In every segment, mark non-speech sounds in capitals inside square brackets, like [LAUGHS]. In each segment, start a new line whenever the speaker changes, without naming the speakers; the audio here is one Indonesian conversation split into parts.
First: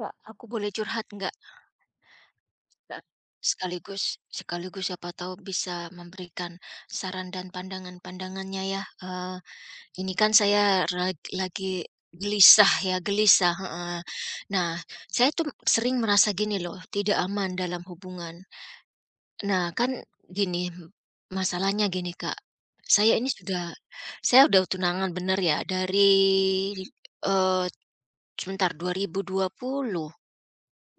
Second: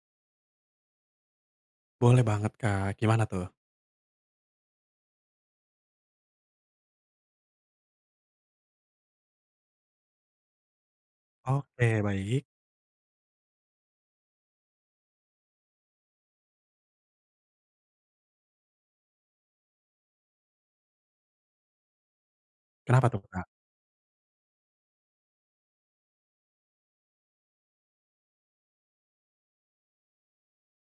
Kak, aku boleh curhat nggak,
Boleh banget, Kak.
Kak?
Gimana tuh?
Sekaligus sekaligus siapa tahu bisa memberikan saran dan pandangan-pandangannya ya. Ini kan saya lagi
Oke, baik.
gelisah ya, gelisah, heeh. Nah, saya tuh sering merasa gini loh, tidak aman dalam hubungan. Nah, kan gini, masalahnya gini, Kak,
Kenapa
saya
tuh,
ini
Kak?
sudah saya udah tunangan bener ya dari, eee, sebentar 2020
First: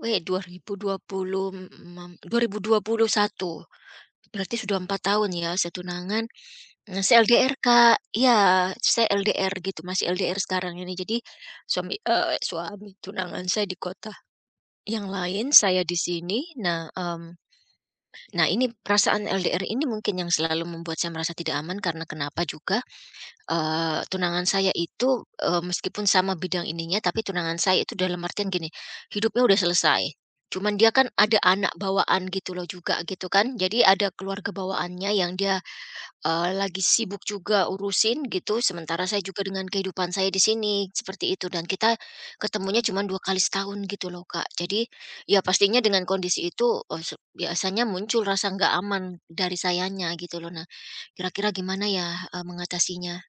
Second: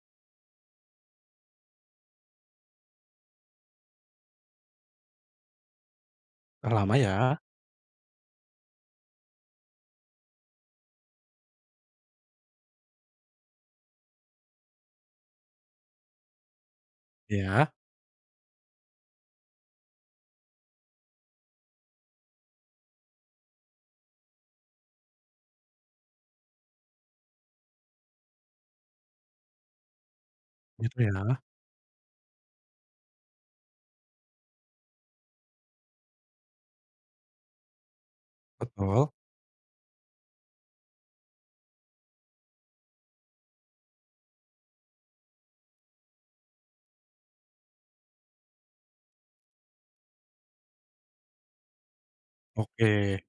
weh, 2020, 2021. Berarti sudah 4 tahun ya saya tunangan.
Udah lama
Nah,
ya?
saya LDR, Kak. Iya, saya LDR gitu, masih LDR sekarang ini. Jadi suami tunangan saya di kota yang lain, saya di sini. Nah, mmm,
Iya,
nah ini perasaan LDR ini mungkin yang selalu membuat saya merasa tidak aman karena kenapa juga. Tunangan saya itu, meskipun sama bidang ininya, tapi tunangan saya itu dalam artian gini, hidupnya udah selesai. Cuman dia
gitu
kan ada
ya?
anak bawaan gitu loh juga gitu kan. Jadi ada keluarga bawaannya yang dia, lagi sibuk juga urusin gitu, sementara
Betul.
saya juga dengan kehidupan saya di sini, seperti itu. Dan kita ketemunya cuma 2 kali setahun gitu loh, Kak. Jadi ya pastinya dengan kondisi itu, eee, se biasanya muncul rasa nggak aman dari sayanya gitu loh. Nah, kira-kira gimana ya,
Oke.
mengatasinya?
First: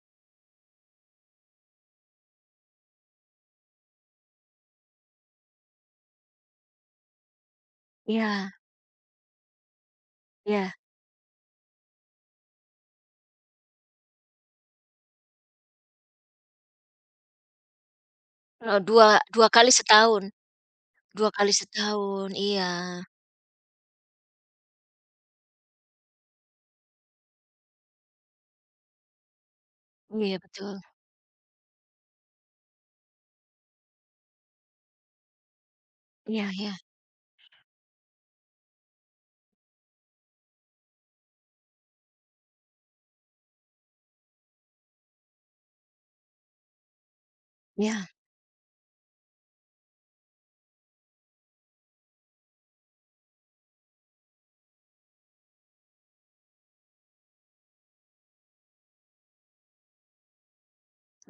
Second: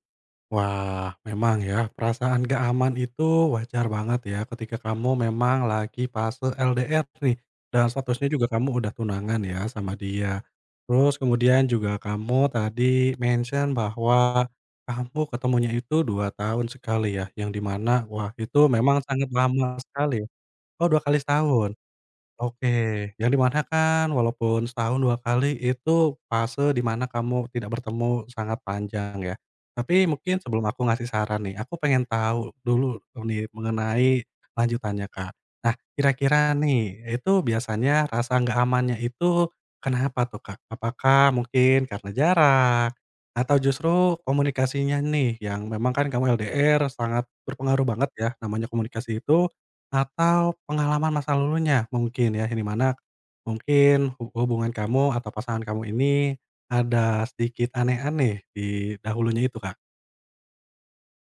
Wah, memang ya perasaan gak aman itu wajar banget ya ketika kamu memang lagi fase LDR nih dan statusnya juga
Iya.
kamu udah tunangan ya sama dia.
Iya,
Terus kemudian juga kamu tadi mention bahwa kamu ketemunya itu 2 tahun sekali ya, yang di mana wah itu
heeh,
memang sangat
2 kali
lama sekali.
setahun
Oh, dua kali
2 kali
setahun.
setahun, iya.
Oke, yang di mana kan walaupun setahun 2 kali itu fase di mana kamu tidak bertemu sangat panjang ya. Tapi mungkin
Iya
sebelum
betul,
aku ngasih saran nih, aku pengen tahu dulu nih mengenai lanjutannya, Kak. Nah,
iya,
kira-kira
iya,
nih itu biasanya rasa nggak amannya itu kenapa tuh, Kak? Apakah mungkin karena jarak atau justru komunikasinya nih yang memang kan kamu LDR sangat berpengaruh
iya,
banget ya namanya komunikasi itu, atau pengalaman masa lalunya mungkin ya, yang di mana mungkin hubungan kamu atau pasangan kamu ini ada sedikit aneh-aneh di dahulunya itu, Kak.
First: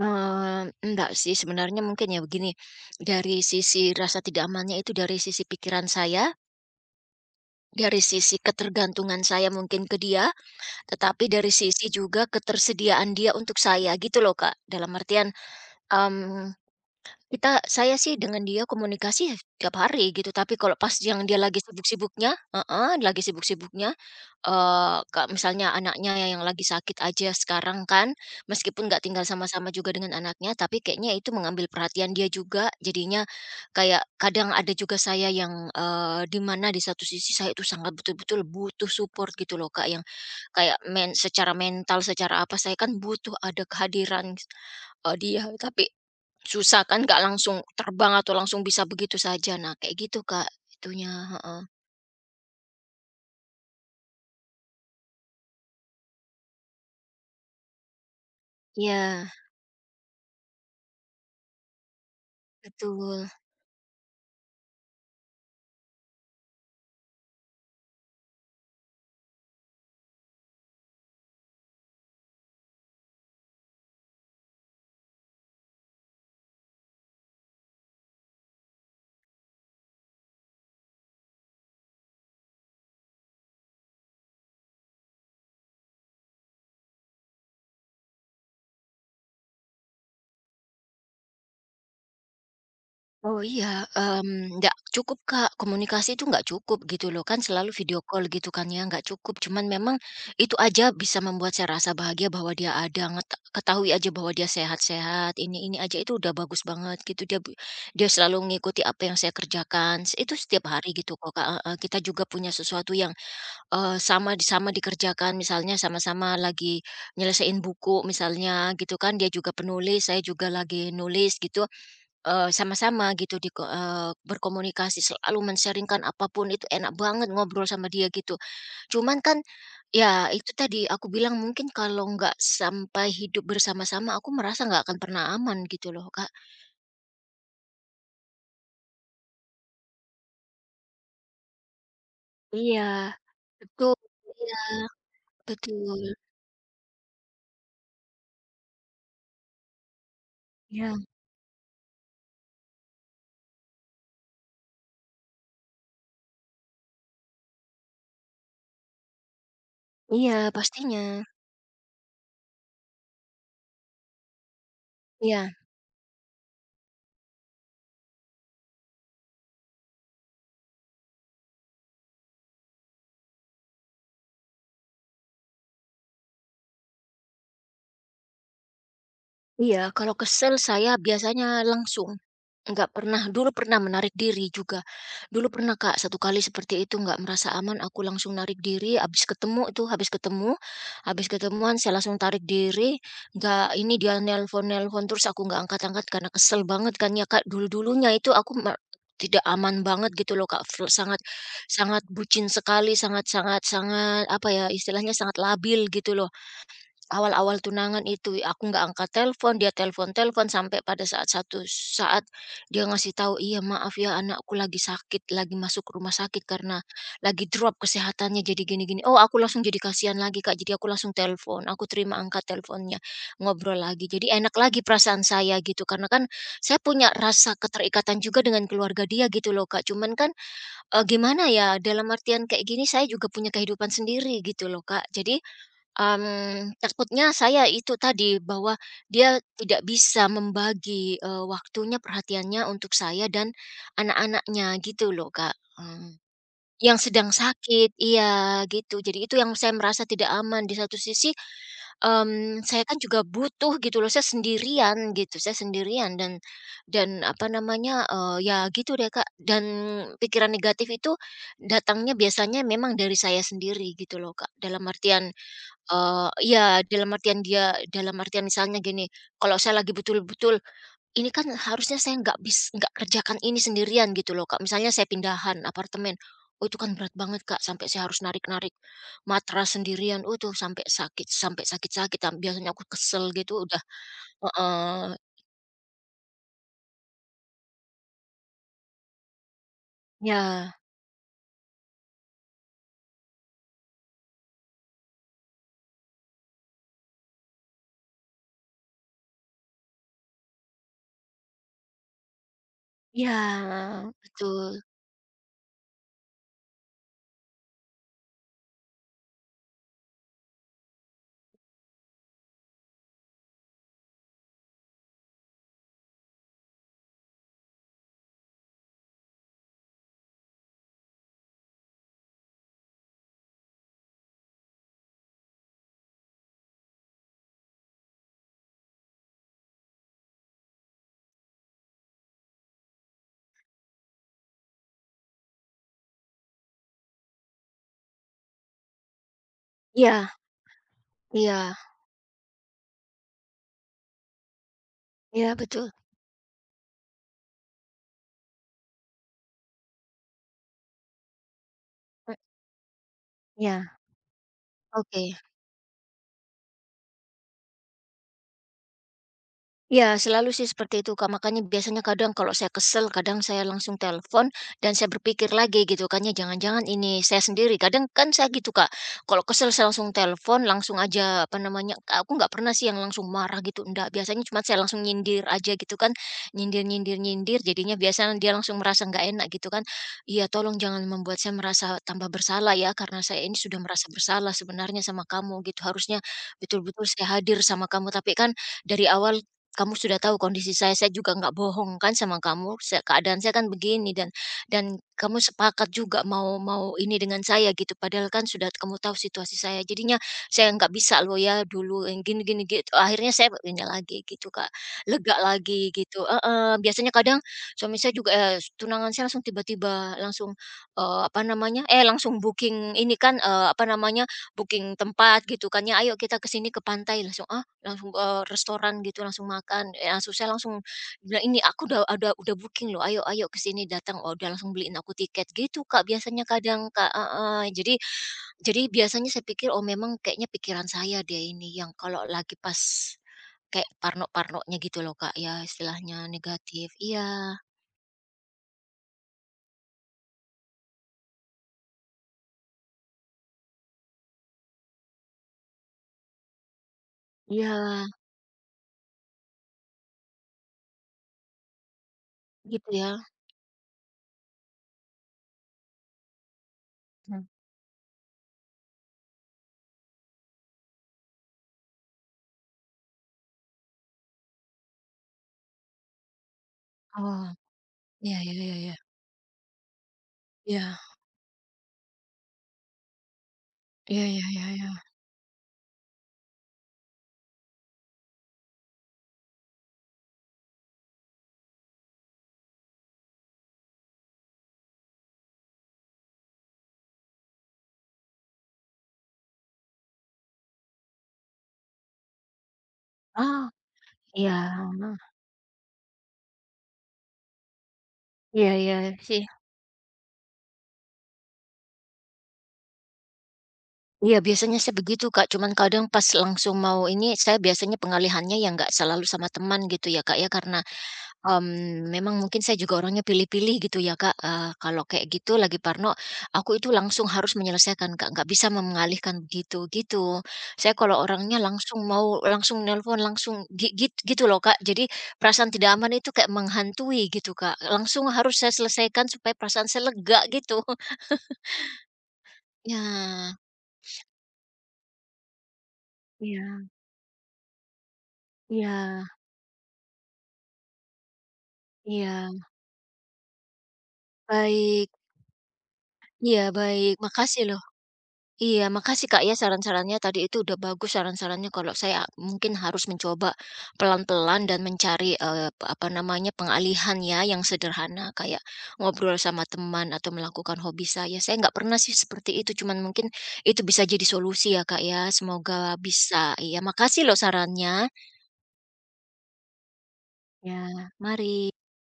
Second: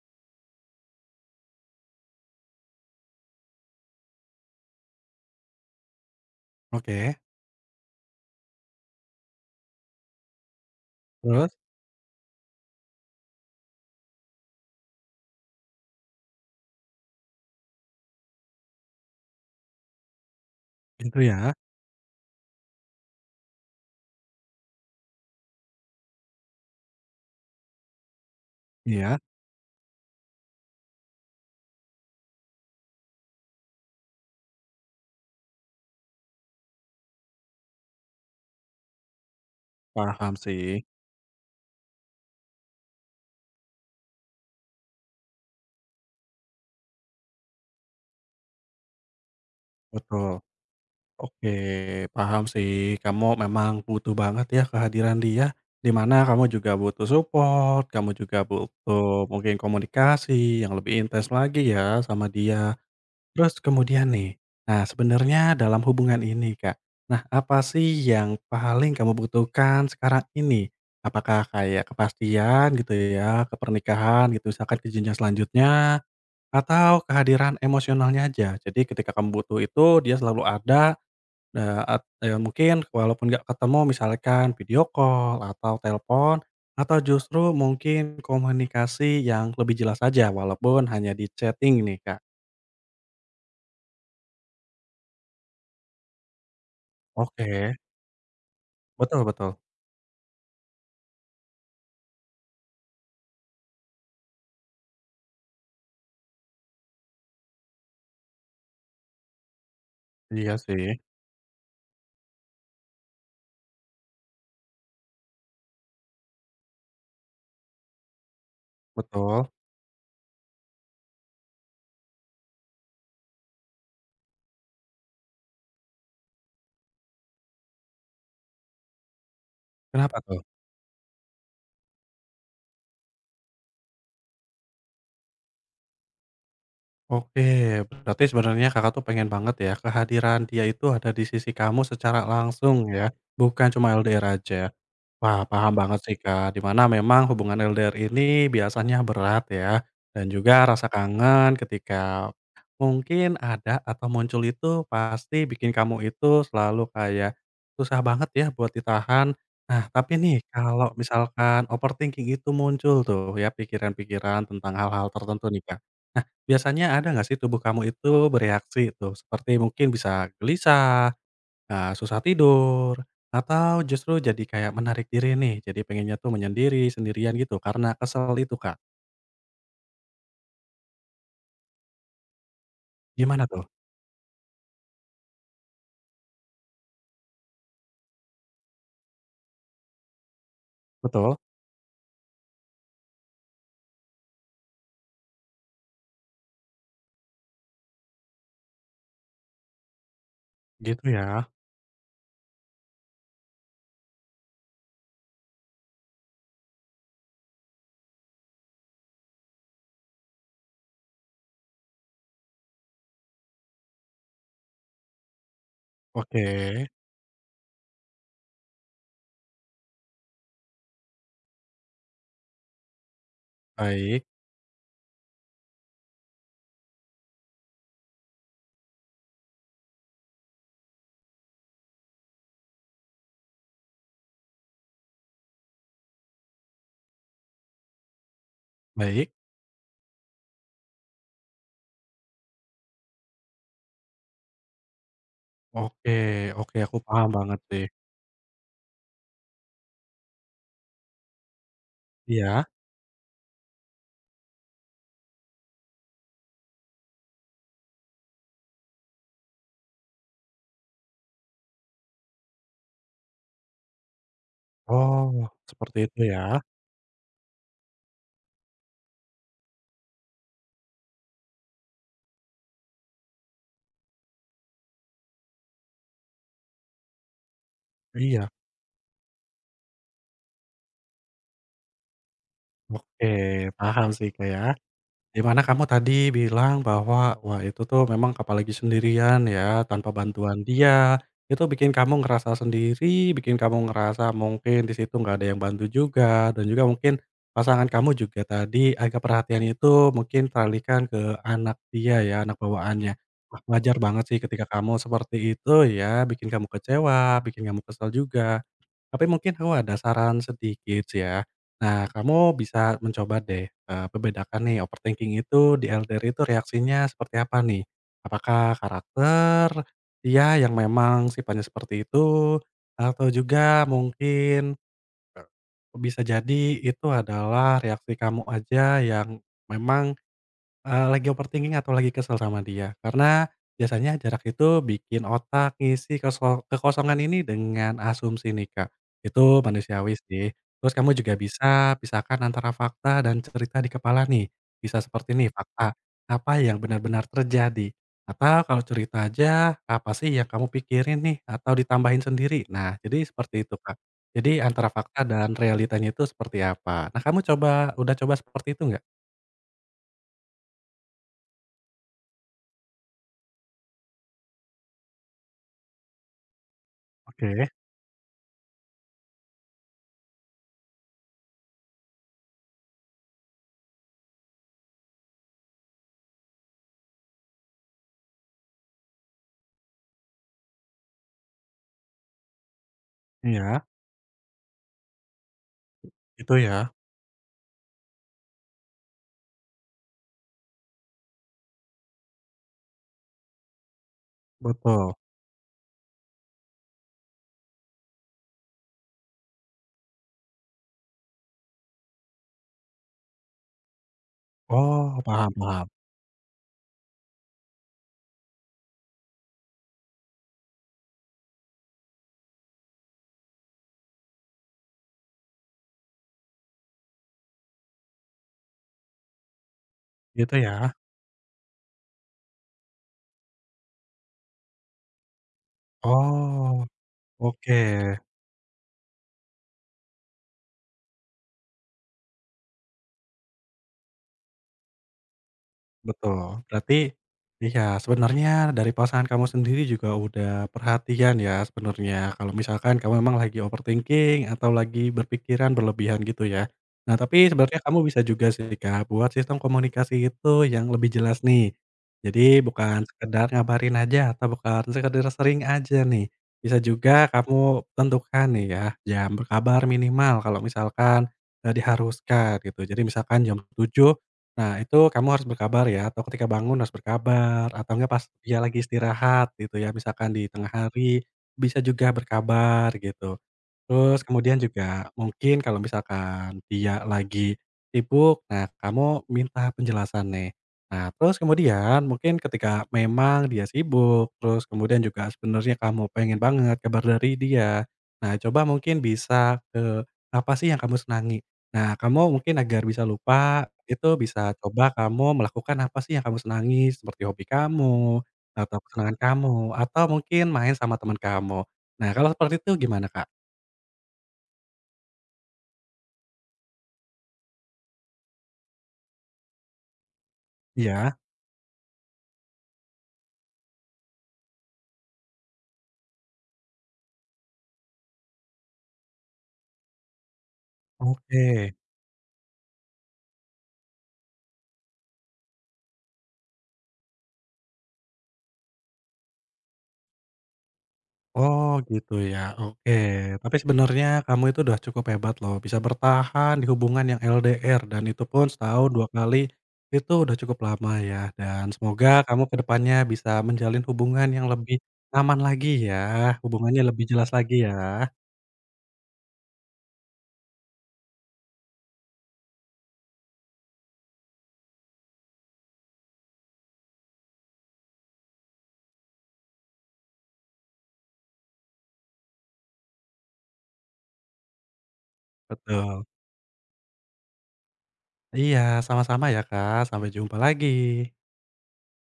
enggak sih sebenarnya mungkin ya begini, dari sisi rasa tidak amannya itu dari sisi pikiran saya,
Oke,
dari sisi ketergantungan saya mungkin ke dia, tetapi
terus?
dari sisi juga ketersediaan dia untuk saya gitu loh Kak, dalam artian, mmm saya sih dengan dia komunikasi ya tiap hari gitu, tapi kalau pas
Itu
yang dia
ya?
lagi sibuk-sibuknya heeh, lagi sibuk-sibuknya, eee, ka misalnya anaknya yang lagi sakit aja sekarang kan, meskipun nggak
Iya,
tinggal sama-sama juga dengan anaknya, tapi kayaknya itu mengambil perhatian dia juga, jadinya kayak kadang ada juga saya yang, di mana di satu sisi saya itu sangat betul-betul butuh support gitu loh Kak, yang
paham
kayak
sih.
secara mental, secara apa, saya kan butuh ada kehadiran Oh dia, tapi susah kan nggak langsung terbang atau langsung bisa begitu saja. Nah kayak gitu
Betul.
Kak, itunya,
Oke,
heeh.
paham sih. Kamu memang butuh banget ya kehadiran dia, di mana kamu juga butuh support, kamu juga butuh
Iya,
mungkin komunikasi yang lebih intens lagi ya sama dia.
betul.
Terus kemudian nih, nah sebenarnya dalam hubungan ini Kak, nah apa sih yang paling kamu butuhkan sekarang ini? Apakah kayak kepastian gitu ya, kepernikahan gitu, misalkan ke jenjang selanjutnya, atau kehadiran emosionalnya aja? Jadi ketika kamu butuh itu dia selalu ada, mungkin walaupun nggak ketemu misalkan video call atau telepon, atau justru mungkin komunikasi yang lebih jelas aja walaupun hanya di chatting nih Kak?
Oh iya, nggak cukup Kak, komunikasi itu nggak cukup gitu loh, kan selalu
Oke,
video call gitu kan ya, nggak
betul
cukup.
betul.
Cuman memang itu aja bisa membuat saya rasa bahagia bahwa dia ada, ketahui aja bahwa dia sehat-sehat, ini aja itu udah bagus banget gitu. Dia selalu mengikuti apa yang saya kerjakan, itu
Iya
setiap hari
sih,
gitu kok Kak, heeh. Kita juga punya sesuatu yang sama dikerjakan misalnya sama-sama lagi nyelesain buku misalnya gitu kan, dia
betul.
juga penulis, saya juga lagi nulis gitu, sama-sama gitu berkomunikasi selalu men-sharing-kan apapun itu enak banget ngobrol sama dia gitu. Cuman kan,
Kenapa
ya
tuh?
itu tadi aku bilang mungkin kalau nggak sampai hidup bersama-sama aku merasa nggak akan pernah aman gitu loh, Kak.
Oke, berarti sebenarnya Kakak tuh pengen banget ya, kehadiran dia itu ada di sisi kamu secara langsung
Iya,
ya, bukan
betul,
cuma LDR
iya,
aja. Wah, paham banget
betul,
sih, Kak, dimana memang hubungan LDR ini biasanya berat ya, dan juga rasa
iya,
kangen ketika mungkin ada atau muncul itu pasti bikin kamu itu selalu kayak susah banget ya buat ditahan. Nah, tapi
iya
nih kalau
pastinya,
misalkan overthinking itu muncul tuh ya, pikiran-pikiran tentang hal-hal tertentu
iya.
nih, Kak. Biasanya ada nggak sih tubuh kamu itu bereaksi itu seperti mungkin bisa gelisah, susah tidur, atau justru jadi kayak menarik diri nih, jadi pengennya tuh menyendiri, sendirian gitu karena kesel itu, Kak?
Iya, kalau kesel saya biasanya langsung, nggak pernah
Gimana
dulu
tuh?
pernah menarik diri juga. Dulu pernah Kak, satu kali seperti itu nggak merasa aman, aku langsung narik diri, habis ketemu itu, habis
Betul?
ketemuan saya langsung tarik diri, nggak ini dia nelpon-nelpon terus aku nggak angkat-angkat karena kesel banget kan ya Kak, dulu-dulunya itu aku me tidak aman banget gitu loh Kak, flu
Gitu
sangat
ya?
sangat bucin sekali, sangat sangat sangat, apa ya, istilahnya sangat labil gitu loh. Awal-awal tunangan itu, aku nggak angkat telepon, dia telepon-telepon, sampai pada saat satu saat dia ngasih tahu, "Iya, maaf ya anakku lagi sakit, lagi masuk rumah
Oke,
sakit karena lagi drop kesehatannya jadi gini-gini." Oh, aku langsung jadi kasihan lagi, Kak, jadi aku langsung telepon, aku terima angkat teleponnya, ngobrol lagi.
baik
Jadi enak lagi perasaan saya gitu, karena kan saya punya rasa keterikatan juga dengan keluarga dia gitu loh, Kak. Cuman kan, gimana ya, dalam artian kayak gini saya juga punya kehidupan sendiri gitu loh, Kak. Jadi takutnya saya itu tadi, bahwa
baik.
dia tidak bisa membagi, waktunya, perhatiannya untuk saya dan anak-anaknya gitu loh, Kak,
Oke oke, aku
yang
paham
sedang
banget sih.
sakit iya, gitu. Jadi itu yang saya merasa tidak aman. Di satu sisi,
Iya?
saya kan juga butuh gitu loh, saya sendirian gitu, saya sendirian dan apa namanya, ya gitu deh, Kak, dan pikiran negatif itu datangnya biasanya memang dari saya sendiri gitu loh, Kak. Dalam
Oh,
artian
seperti itu
Eee,
ya?
iya, dalam artian dia dalam artian misalnya gini, kalau saya lagi betul-betul, ini kan harusnya saya nggak kerjakan ini sendirian gitu loh, Kak. Misalnya saya pindahan apartemen, oh itu kan berat banget, Kak, sampai saya harus
Iya.
narik-narik matras sendirian, oh itu sampai sakit sampai sakit-sakit, biasanya aku
Oke,
kesel gitu udah
paham sih, Kak, ya.
heeh,
Di mana kamu tadi bilang bahwa, wah itu tuh memang apalagi sendirian ya, tanpa bantuan
ya
dia, itu bikin kamu ngerasa sendiri, bikin kamu ngerasa mungkin di situ nggak ada yang bantu juga, dan juga mungkin pasangan kamu juga tadi agak perhatian itu mungkin teralihkan ke anak dia ya, anak bawaannya.
iya,
Wah wajar banget sih ketika
betul.
kamu seperti itu ya, bikin kamu kecewa, bikin kamu kesal juga. Tapi mungkin aku ada saran sedikit sih ya. Nah, kamu bisa mencoba deh, membedakan nih overthinking itu di LDR itu reaksinya seperti apa nih? Apakah karakter dia yang memang sifatnya seperti itu, atau juga mungkin, bisa jadi itu adalah reaksi kamu aja yang memang lagi overthinking atau lagi kesel sama dia, karena biasanya jarak itu bikin otak ngisi kekosongan ini dengan asumsi nih, Kak. Itu manusiawi
Ya,
sih. Terus kamu juga
iya,
bisa pisahkan antara fakta dan cerita di kepala nih. Bisa seperti nih
iya betul,
fakta, apa yang benar-benar terjadi, atau kalau cerita aja, apa sih yang kamu pikirin nih atau ditambahin
ya,
sendiri. Nah, jadi seperti itu, Kak. Jadi antara fakta
oke.
dan realitanya itu seperti apa. Nah, kamu coba udah coba seperti itu nggak?
Ya selalu sih seperti itu, Kak. Makanya biasanya kadang kalau saya kesel, kadang saya langsung telepon dan saya berpikir lagi gitu kan ya, jangan-jangan ini saya
Oke,
sendiri. Kadang kan saya gitu, Kak. Kalau kesel saya langsung telepon, langsung aja apa namanya, aku nggak pernah sih yang langsung marah gitu. Enggak, biasanya cuma saya langsung nyindir aja gitu kan. Nyindir-nyindir-nyindir jadinya biasanya dia langsung merasa nggak enak gitu kan. Iya, tolong jangan membuat saya merasa tambah bersalah ya karena saya ini sudah
iya.
merasa bersalah sebenarnya sama kamu gitu. Harusnya
Itu ya?
betul-betul saya hadir sama kamu, tapi kan dari awal kamu sudah tahu kondisi saya juga nggak bohong kan sama kamu, keadaan saya kan begini dan
Betul.
kamu sepakat juga mau mau ini dengan saya gitu, padahal kan sudah kamu tahu situasi saya. Jadinya saya nggak bisa loh ya dulu yang gini gini gitu. Akhirnya saya ini lagi gitu, Kak.
Oh,
Lega
paham paham.
lagi gitu. Heeh, biasanya kadang suami saya juga eh, tunangan saya langsung tiba-tiba langsung eh, apa namanya? Eh langsung booking ini kan eh, apa namanya? Booking tempat gitu kan ya ayo kita ke sini ke pantai langsung. Langsung, restoran gitu, langsung makan, langsung saya
Gitu
langsung
ya?
bilang, "Ini aku udah booking loh, ayo ayo ke sini datang." Oh, udah langsung beliin aku tiket gitu, Kak, biasanya
Oh,
kadang, Kak heeh.
oke.
Jadi biasanya saya pikir, "Oh, memang kayaknya pikiran saya dia ini yang kalau lagi pas kayak parno-parnonya gitu loh, Kak, ya istilahnya
Betul.
negatif."
Berarti
Iya,
iya, sebenarnya dari pasangan kamu sendiri juga udah perhatian ya sebenarnya, kalau misalkan kamu memang lagi overthinking atau lagi berpikiran berlebihan gitu ya. Nah, tapi sebenarnya kamu
iya,
bisa juga sih, Kak, buat sistem komunikasi itu yang lebih jelas nih. Jadi
gitu
bukan
ya.
sekedar ngabarin aja atau bukan sekedar sering aja nih. Bisa juga
Mhm.
kamu tentukan nih ya, jam berkabar minimal kalau misalkan, diharuskan gitu. Jadi misalkan jam 7. Nah, itu kamu harus berkabar ya, atau ketika bangun harus
Oh,
berkabar, atau enggak pas
iya, iya,
dia
iya,
lagi
iya.
istirahat gitu ya, misalkan di tengah
Iya.
hari, bisa juga berkabar gitu. Terus
Iya, iya,
kemudian
iya,
juga mungkin kalau misalkan dia lagi sibuk, nah kamu minta penjelasan nih. Nah terus kemudian mungkin ketika memang dia sibuk, terus kemudian juga sebenarnya kamu pengen banget kabar dari dia. Nah coba mungkin bisa ke apa sih yang kamu senangi. Nah kamu mungkin agar bisa lupa,
ah, Oh,
itu bisa
iya.
coba kamu melakukan apa sih yang kamu senangi, seperti hobi kamu,
Iya,
atau
iya,
kesenangan
sih.
kamu, atau mungkin main sama teman kamu. Nah kalau seperti itu gimana Kak?
Iya, biasanya sih begitu, Kak. Cuman kadang pas langsung mau ini, saya biasanya pengalihannya yang nggak selalu sama teman gitu ya, Kak, ya. Karena,
Iya,
memang mungkin saya juga orangnya pilih-pilih gitu ya, Kak. Kalau kayak gitu lagi parno, aku itu langsung harus menyelesaikan, Kak, nggak bisa mengalihkan begitu, gitu. Saya kalau
oke.
orangnya langsung mau langsung nelpon, langsung gi git gitu loh, Kak. Jadi perasaan tidak aman itu kayak menghantui gitu, Kak. Langsung harus saya selesaikan supaya perasaan saya lega gitu. [LAUGHS]
Oh, gitu ya, oke. Tapi
Ya,
sebenarnya kamu itu udah cukup hebat loh, bisa bertahan di
ya,
hubungan yang LDR dan itu pun setahun dua
ya,
kali, itu udah cukup lama ya, dan semoga kamu
ya.
ke depannya bisa menjalin hubungan yang lebih
Baik,
aman lagi ya,
iya
hubungannya lebih
baik,
jelas lagi
makasih
ya.
loh. Iya, makasih Kak ya saran-sarannya tadi itu udah bagus saran-sarannya kalau saya mungkin harus mencoba pelan-pelan dan mencari eh, apa namanya pengalihan ya yang sederhana kayak ngobrol sama teman atau melakukan hobi saya. Saya nggak pernah sih seperti itu, cuman mungkin itu bisa jadi solusi ya Kak ya. Semoga
Betul.
bisa. Iya, makasih loh sarannya.
Iya, sama-sama ya, Kak, sampai jumpa lagi.
Ya, mari.